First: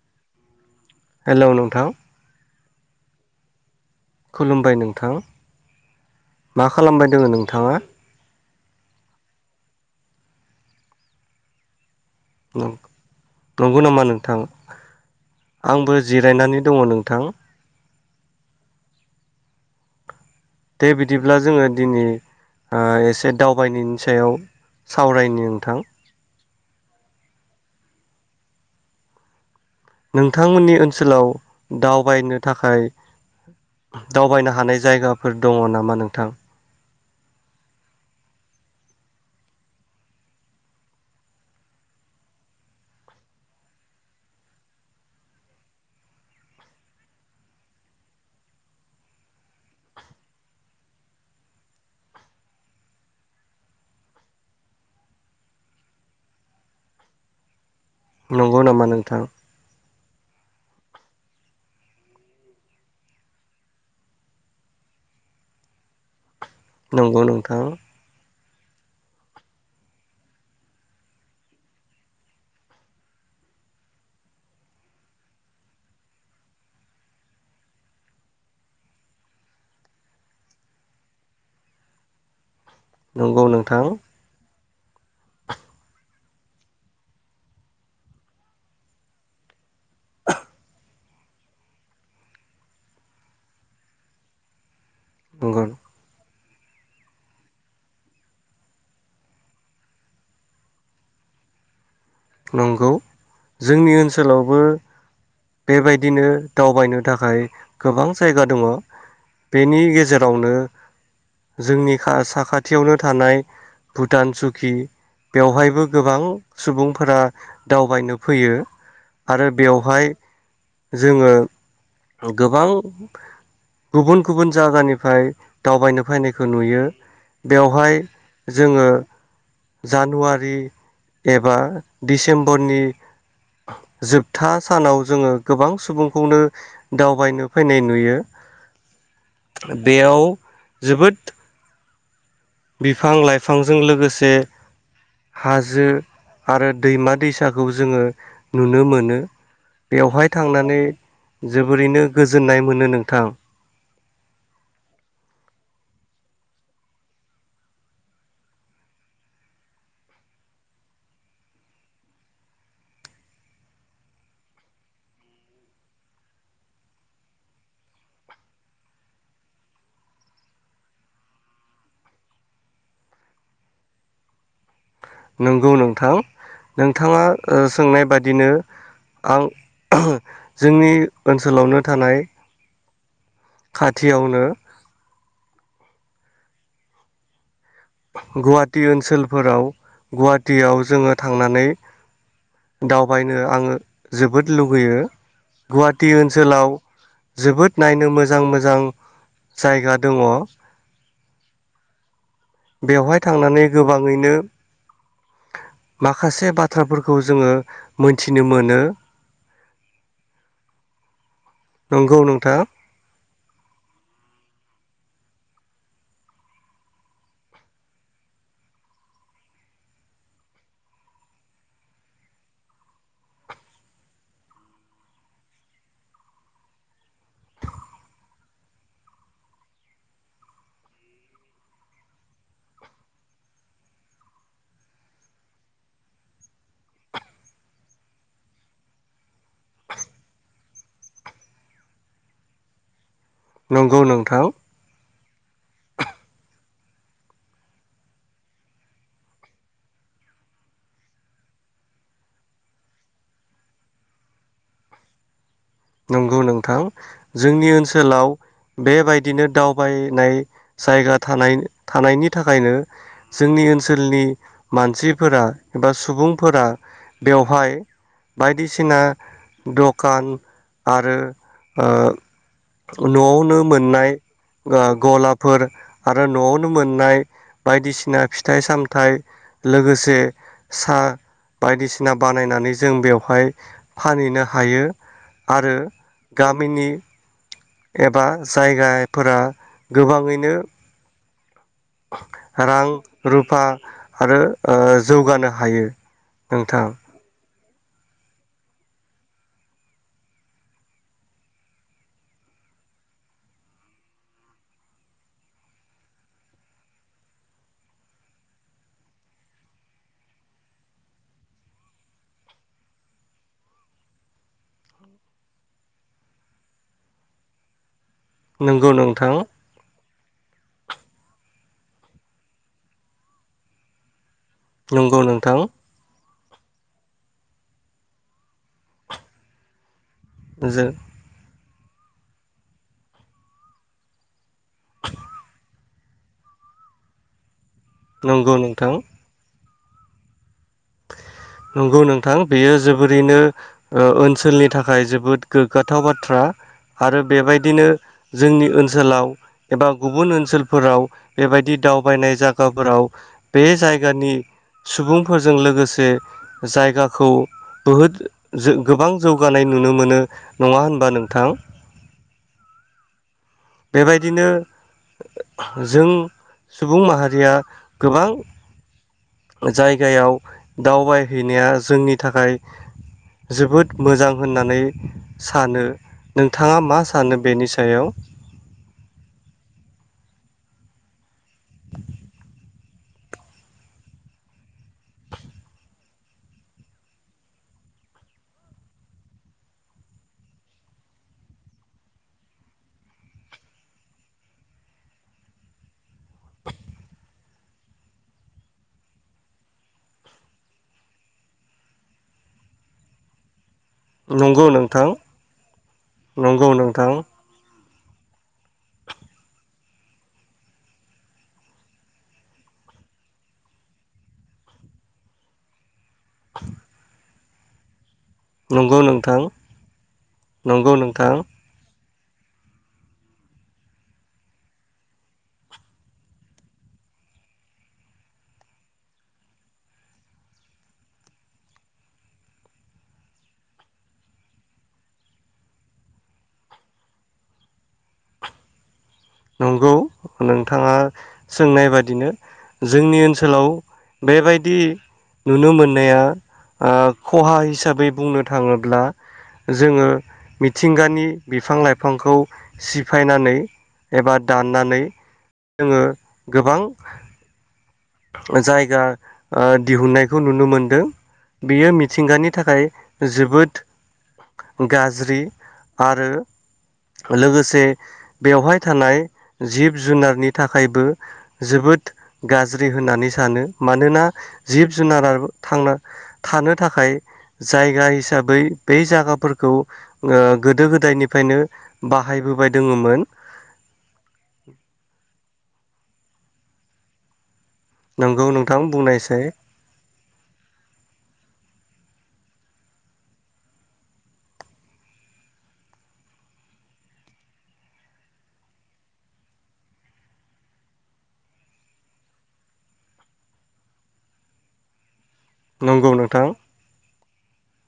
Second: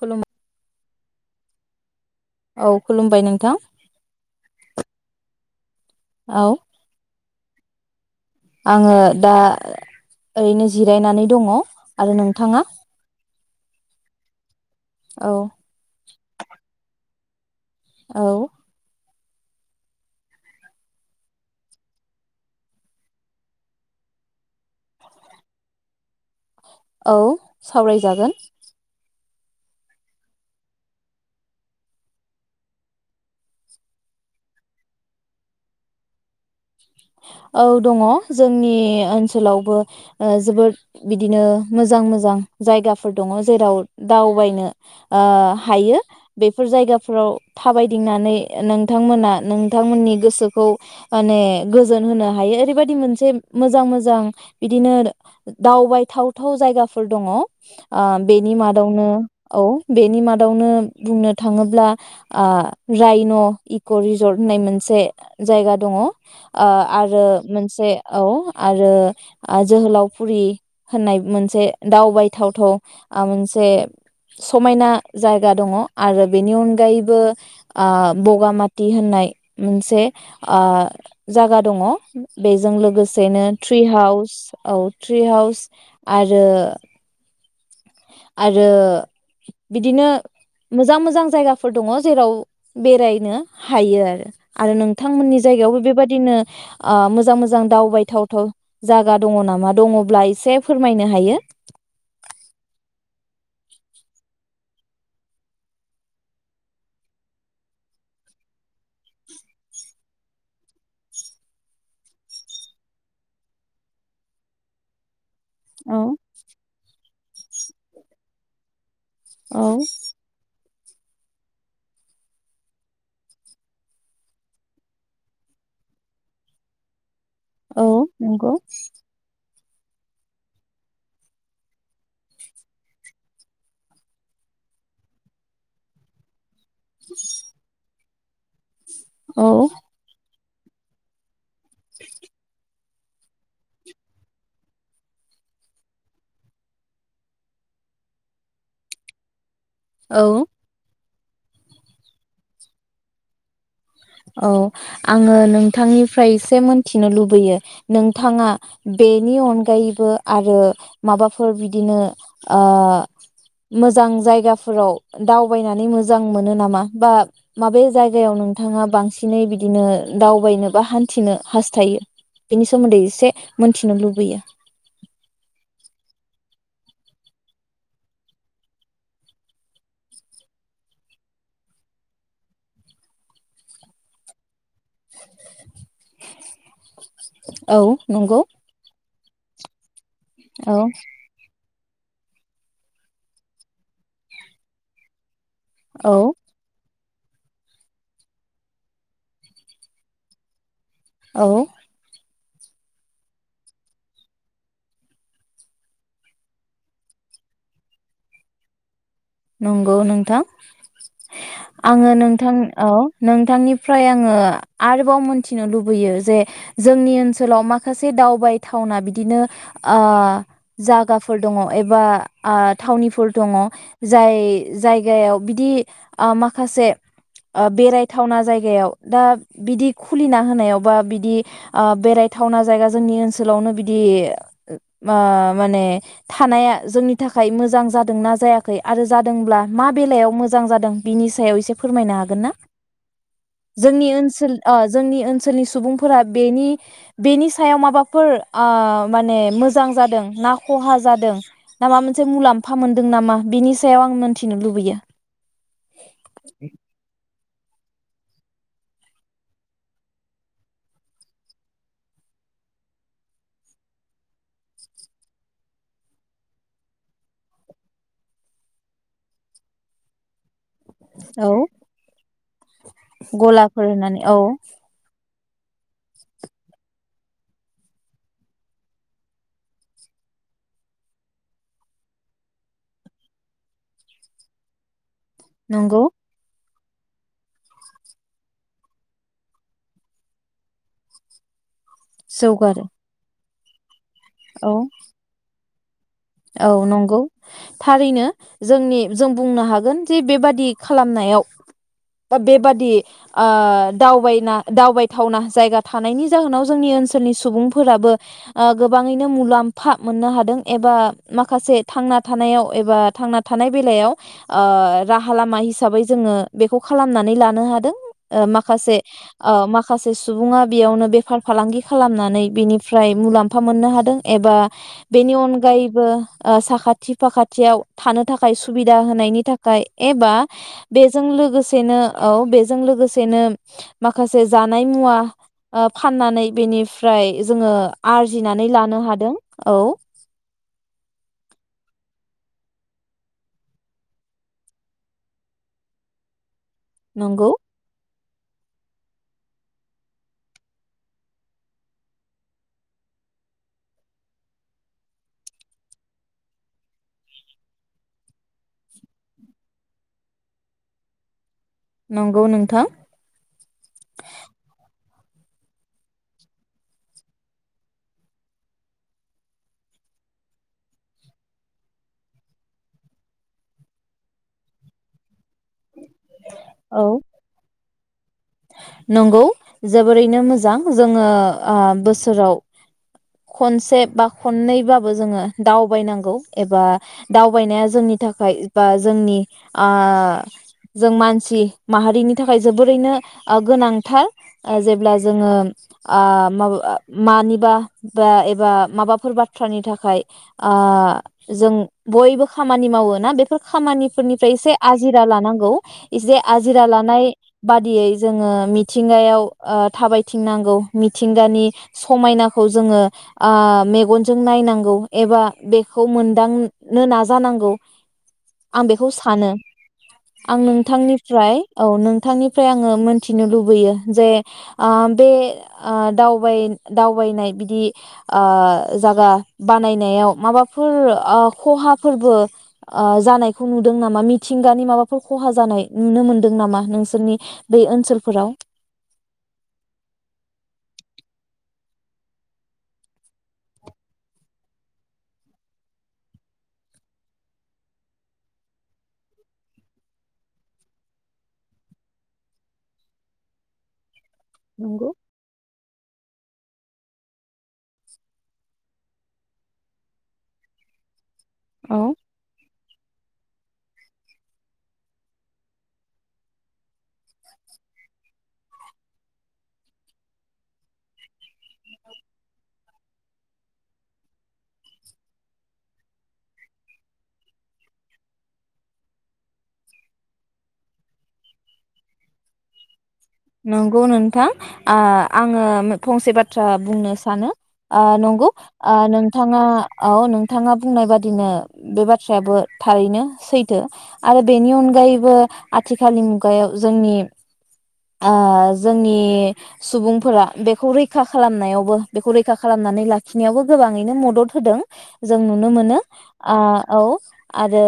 खुलुम। हेलौ नोंथां। औ खुलुमबाय नोंथां। खुलुमबाय नोंथां। मा खालामबाय दोङो नोंथाङा। आंङो दा ओरैनो जिरायनानै दङ। आरो नोंथाङा नंगौ नामा नोंथां औ आंबो जिरायनानै दङ नोंथां। औ। दे बिदिब्ला जोङो दिनै ओ एसे दावबायनायनि सायाव सावरायनि नोंथां। औ सावरायजागोन। नोंथांमोननि ओनसोलाव दावबायनो थाखाय दावबायनो हानाय जायगाफोर दङ नामा नोंथां। औ दङ जोंनि ओनसोलावबो ओ जोबोद बिदिनो मोजां मोजां जायगाफोर दङ जेराव दावबायनो ओ हायो बेफोर जायगाफोराव थाबायदिंनानै नोंथांमोना नोंथांमोननि गोसोखौ माने। गोजोन होनो हायो ओरैबायादि मोनसे मोजां-मोजां बिदिनो दावबायथावथाव जायगाफोर दङ। ओ बेनि नंगौ नामा मादावनो नोंथां औ बेनि मादावनो बुंनो थाङोब्ला ओ रायन' इक' रिजर्ट होननाय मोनसे जायगा दङ ओ नंगौ आरो नोंथां मोनसे औ आरो जोहोलावफुरि होननाय मोनसे दावबाय थावथाव मोनसे समायना जायगा दङ' आरो बेनि अनगायैबो ओ बगामाथि होननाय मोनसे ओ जागा दङ' बेजों नंगौ लोगोसेनो ट्रि नोंथां हाउस औ ट्रि हाउस आरो आरो बिदिनो मोजां मोजां जायगाफोर दङ जेराव बेरायनो हायो आरो आरो नों थांमोननि नंगौ जायगायावबो बेबायदिनो ओ मोजां मोजां दावबाय थावथाव जागा दङ नामा दङब्ला एसे फोरमायनो हायो नंगौ जोंनि ओनसोलावबो बेबायदिनो दावबायनो थाखाय गोबां जायगा दङ' बेनि गेजेरावनो जोंनि खा साखाथियावनो थानाय भुटान सुकि बेवहायबो औ गोबां सुबुं फोरा दावबायनो फैयो आरो औ बेवहाय जोङो गोबां गुबुन गुबुन जायगानिफ्राय दावबायनो फानायखौ नुयो औ बेवहाय नंगौ जोङो जानुवारि एबा दिसेम्बरनि जोबथा सानाव जोङो गोबां सुबुंखौनो दावबायनो फैनाय नुयो औ बेयाव जोबोद [inaudible] बिफां लाइफांजों लोगोसे हाजो आरो दैमा दैसाखौ जोङो नुनो मोनो। बेवहाय औ थांनानै जोबोरैनो गोजोननाय मोनो नोंथां। औ आङो नोंथांनिफ्राय एसे मोनथिनो लुबैयो नोंथाङा बेनि अनगायैबो आरो माबाफोर बिदिनो ओ मोजां जायगाफोराव दावबायनानै मोजां मोनो नामा बा माबे जायगायाव नों थाङा बांसिनै बिदिनो दावबायनो बा हान्थिनो हास्थायो बिनि सोमोन्दै एसे मोनथिनो लुबैयो। नंगौ नोंथां नोंथाङा ओ सोंनाय बादिनो आं जोंनि ओनसोलावनो थानाय खाथियावनो औ नंगौ गुवाहाटि ओनसोल फोराव औ गुवाहाटियाव जोङो थांनानै दावबायनो आङो जोबोद लुगैयो। गुवाहाटि औ ओनसोलाव जोबोद नायनो मोजां मोजां जायगा दङ'। औ बेवहाय थांनानै गोबाङैनो माखासे बाथ्राफोरखौ जोङो मोनथिनो मोनो। नंगौ नोंथां आङो नोंथां औ नोंथांनिफ्राय आङो आरोबाव मोनथिनो लुबैयो जे जोंनि ओनसोलाव माखासे दावबायथावना बिदिनो आ जागाफोर दङ एबा थावनिफोर दङ। जाय जायगायाव बिदि ओ माखासे बेरायथावना जायगायाव दा बिदि खुलिना होनायाव बा बिदि बेरायथावना जायगा जोंनि ओनसोलावनो बिदि ओ माने थानाया जोंनि थाखाय मोजां जादोंना जाया खै आरो जादोंब्ला मा बेलायाव मोजां जादों बिनि सायाव एसे फोरमायनो हागोन ना? नंगौ जोंनि नोंथां ओनसोल ओ जोंनि ओनोल सोलनि सुबुंफोरा बेनि बेनि सायाव माबाफोर ओ माने मोजां जादों ना खहा जादों ना माबा मोनसे मुलाम्फा मोनदों नामा? बिनि सायाव आं मोनथिनो लुबैयो। नंगौ नोंथां जोंनि ओनसोलाव बेबायदिनो दावबायनाय जायगा थानाय थानायनि थाखायनो जोंनि ओनसोलनि मानसिफोरा एबा सुबुंफोरा बेवहाय बायदिसिना दखान, आरो औ न'आवनो गलाफोर मोननाय होनानै औ गलाब फोर आरो न'आवनो मोननाय बायदिसिना फिथाइ सामथाइ लोगोसे साहा बायदिसिना बानायनानै जों बेवहाय फानहैनो हायो। आरो नंगौ गामिनि एबा जायगाफोरा गोबाङैनो जौगारो रां रुप बा आरो औ ओ जौगानो हायो। औ नोंथां नंगौ थारैनो जोंनि जों बुंनो हागोन जे बेबादि खालामनायाव बेबादि ओ दावबायना दावबायथावना जायगा थानायनि जाहोनाव जोंनि ओनसोलनि सुबुंफोराबो ओ गोबाङैनो मुलाम्फा मोननो हादों एबा माखासे थांना थानायाव एबा थांना थानाय बेलायाव ओ राहा लामा हिसाबै जोङो बेखौ खालामनानै लानो हादों। ओ नंगौ माखासे नोंथां ओ माखासे सुबुङा बेयावनो बेफार फालांगि खालामनानै बेनिफ्राय मुलाम्फा मोननो हादों । एबा नंगौ बेनि नोंथां अनगायै ओ साखाथि फाखाथियाव थानो थाखाय सुबिदा होनायनि थाखाय एबा जो बेजों लोगोसे नो औ बेजों लोगोसेनो माखासे जानाय मुवा ओ फाननानै बेनिफ्राय जोङो नंगौ आरजिनानै नोंथां लानो हादों। औ नंगौ नोंथां बेयो जोबोरैनो ओ ओनसोलनि थाखाय जोबोद गोग्गाथाव बाथ्रा । आरो नंगौ बेबायदिनो जोंनि ओनसोलाव एबा गुबुन ओनसोलफोराव बेबायदि दावबायनाय जायगाफोराव बे जायगानि सुबुंफोर जों लोगोसे जायगाखौ बहुद जो गोबां जौगानाय नुनो मोनो नङा होनबा नोंथां? नंगौ नोंथां। बेबायदिनो जों सुबुं माहारिया गोबां जायगायाव दावबायहैनाया जोंनि थाखाय जोबोद मोजां होननानै सानो नोंथाङा मा औ सानो बेनि सायाव? नंगौ जोबोरैनो मोजां जोङो ओ बोसोराव खनसे बा खननैबाबो जोङो दावबायनांगौ एबा दावबायनाया जोंनि थाखाय बा जोंनि ओ जों मानसि माहारिनि थाखाय जोबोरैनो ओ गोनांथार जेब्ला जोङो ओ माब मानिबा बा एबा माबाफोर बाथ्रानि थाखाय ओ जों बयबो खामानि मावोना बेफोर खामानिफोरनिफ्राय नंगौ एसे नोंथां आजिरा लानांगौ एसे नंगौ आजिरा नोंथां लानाय बाददियै जोङो मिथिंगायाव ओ थाबायथिंनांगौ मिथिंगानि समायनाखौ जोङो मेगनजों नायनांगौ एबा बे खौ मोनदांनो नाज जानांगौ। आं नंगौ बेखौ नोंथां सानो आं नंगौ नोंथां नोंथांनिफ्राय औ नों बिथांनिफ्राय आङो मोनथिनो लुबैयो जे ओ बे ओ दावबाय दावबायनाय बिदि ओ जागा बानायनायाव माबाफोर ओ खहाफोरबो ओ जानायखौ नुदों नामा मिथिंगानि माबाफोर खहा जानाय नुनो मोनदों नामा नोंसोरनि बै ओनसोलफोराव नंगौ नोंथाङा सोंनाय बादिनो जोंनि ओनसोलाव बेबायदि नुनो मोननाया ओ खहा हिसाबै बुंनो थाङोब्ला जोङो मिथिंगानि बिफां लाइफांखौ सिफायनानै एबा दाननानै नंगौ जोङो गोबां जायगा ओ दिहुनन्नायखौ नुनो मोनदों। बियो औ मिथिंगानि थाखाय जोबोद गाज्रि आरो लोगोसे बेवहाय थानाय जिब जुनारनि थाखायबो जोबोद गाज्रि ज्रि होननानै सानो मानोना जिब जुनारा थांना थानो थाखाय जायगा हिसाबै बे जागाफोरखौ गोदो गोदायनिफ्रायनो बाहायबोबाय दोङोमोन। नंगौ नोंथां ओ आङो फंसे बाथ्रा बुंनो सानो। ओ नंगौ नोंथां ओ बुंनायसै नोंथाङा औ नोंथाङा बुंनाय बादिनो बे बाथ्रायाबो थारैनो सैथो आरो बेनि अनगायैबो आथिखालनि मुगायाव जोंनि। ओ जोंनि सुबुंफोरा बेखौ रैखा खालामनायावबो बेखौ रैखा खालामनानै लाखिनायावबो गोबाङैनो मदद होदों। जों नुनो मोनो नंगौ नोंथां ओ औ आरो।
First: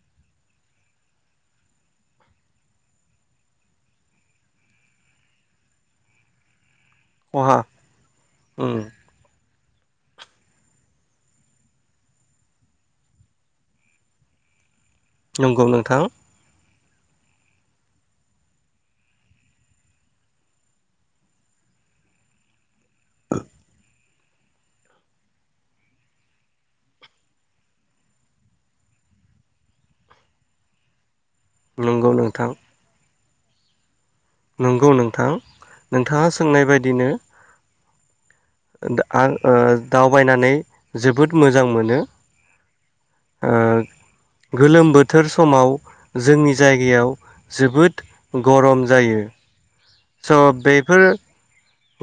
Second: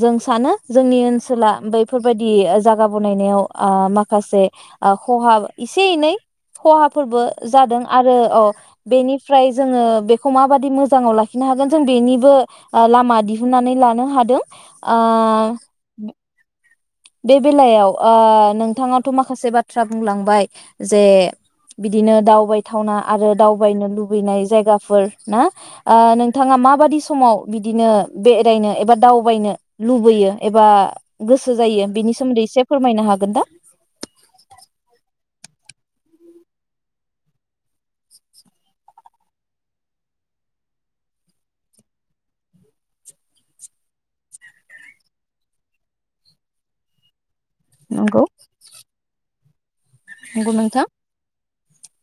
जों सानो जोंनि ओनसोला बैफोरबायदि जायागा बनायनायाव ओ मा खासे ओ खहा इसे एनै खहा फोरबो खहा जादों आरो उम बेनिफ्राय जोङो बेखौ माबादि मोजाङाव लाखिनो हागोन जों बेनिबो लामा दिहुननानै लानो हादों। आ नंगौ नोंथां बे बेलायाव ओ नोंथाङाथ' माखासे बाथ्रा बुंलांबाय जे, बिदिनो दावबाय थावना आरो दावबायनो लु बैनाय जायगाफोर ना। नोंथाङा माबादि समाव बिदिनो बेरायनो एबा दावबायनो लुबैयो एबा गोसो जायो? नंगौ बेनि सोमोन्दै नोंथां एसे फोरमायनो हागोन दा? नंगौ नोंथां। नोंथाङा सोंनाय बायदिनो [unintelligible] आं ओ दावबायनानै जोबोद मोजां मोनो। ओ गोलोम बोथोर समाव जोंनि जायगायाव जोबोद नंगौ गरम जायो। स' नंगौ नोंथां बेफोर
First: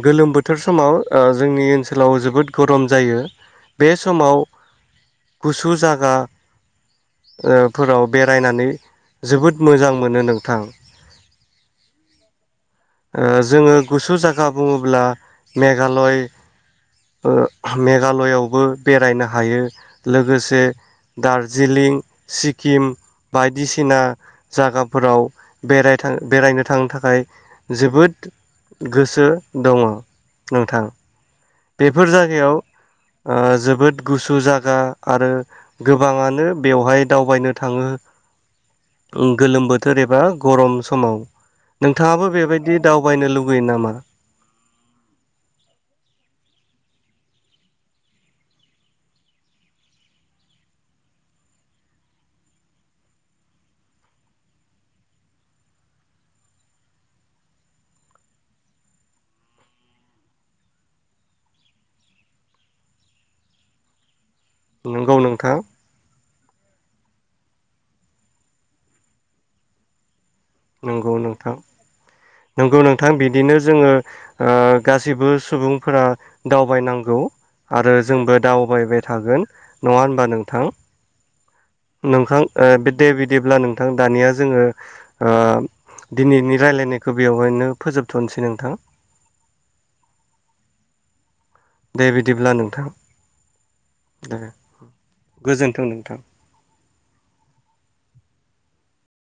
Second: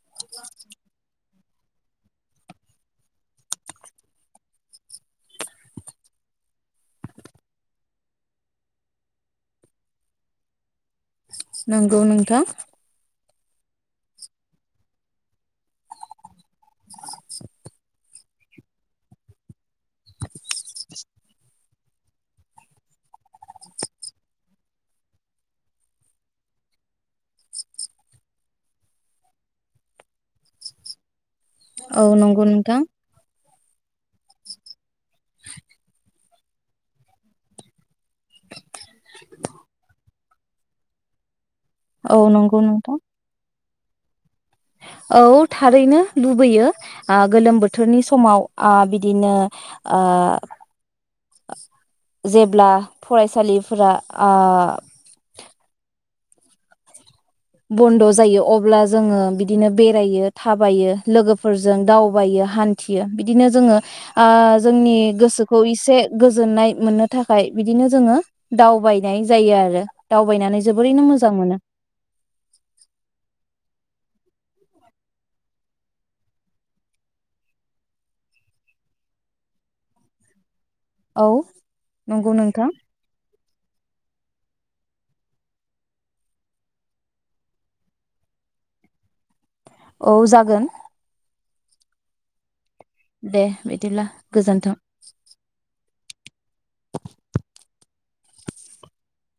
गोलोम बोथोर समाव जोंनि ओनसोलाव जोबोद गरम जायो। बे समाव गुसु जागा ओ फोराव बेरायनानै जोबोद मोजां मोनो नोंथां। नंगौ नोंथां। ओ जोङो गुसु जा गा बुङोब्ला मेघालय मेघालयआवबो बेरायनो हायो। लोगोसे दार जिलिं, सिक्किम बायदिसिना जागाफोराव बेरायां बेरायनो थांनो थाखाय जोबोद गोसो दङ, नोंथां। औ बेफोर नंगौ जायगायाव नोंथां ओ जोबोद गुसु जागा आरो गोबाङानो बेवहाय दावबायनो थाङो। ओम गोलोम बोथोर एबा गरम समाव औ नोंथाङाबो नंगौ बेबायदि नोंथां दावबायनो लु बैयो नामा? औ थारैनो लुबैयो ओ गोलोम बोथोरनि समाव ओ बिदिनो ओ [inaudible] जेब्ला फरायसालिफोरा ओ बन्द' जायो अब्ला जोङो बिदिनो बेरायो थाबायो लोगोफोरजों दावबायो हान्थियो बिदिनो जोङो आ जोंनि नंगौ नोंथां गोसोखौ इसे गो जोननाय मोननो थाखाय बिदिनो जोङो दावबायनाय जायो आरो। दावबायनानै जोबोरैनो नंगौ मोजां नोंथां मोनो। नंगौ नोंथां बिदिनो जोङो ओ गासिबो सुबुंफोरा दावबायनांगौ। आरो जोंबो दावबायबाय थागोन नङा होनबा नोंथां। औ नंगौ नोंखां ओ नोंथां बे दे बिदिब्ला नों नोंथां दानिया जोङो ओ दिनैनि रायलायनायखौ बेवहायनो फोजोबथ'नोसै नोंथां औ जागोन दे बिदिब्ला नोंथां दे बिदिब्ला दे गोजोन्थों [inaudible] [inaudible]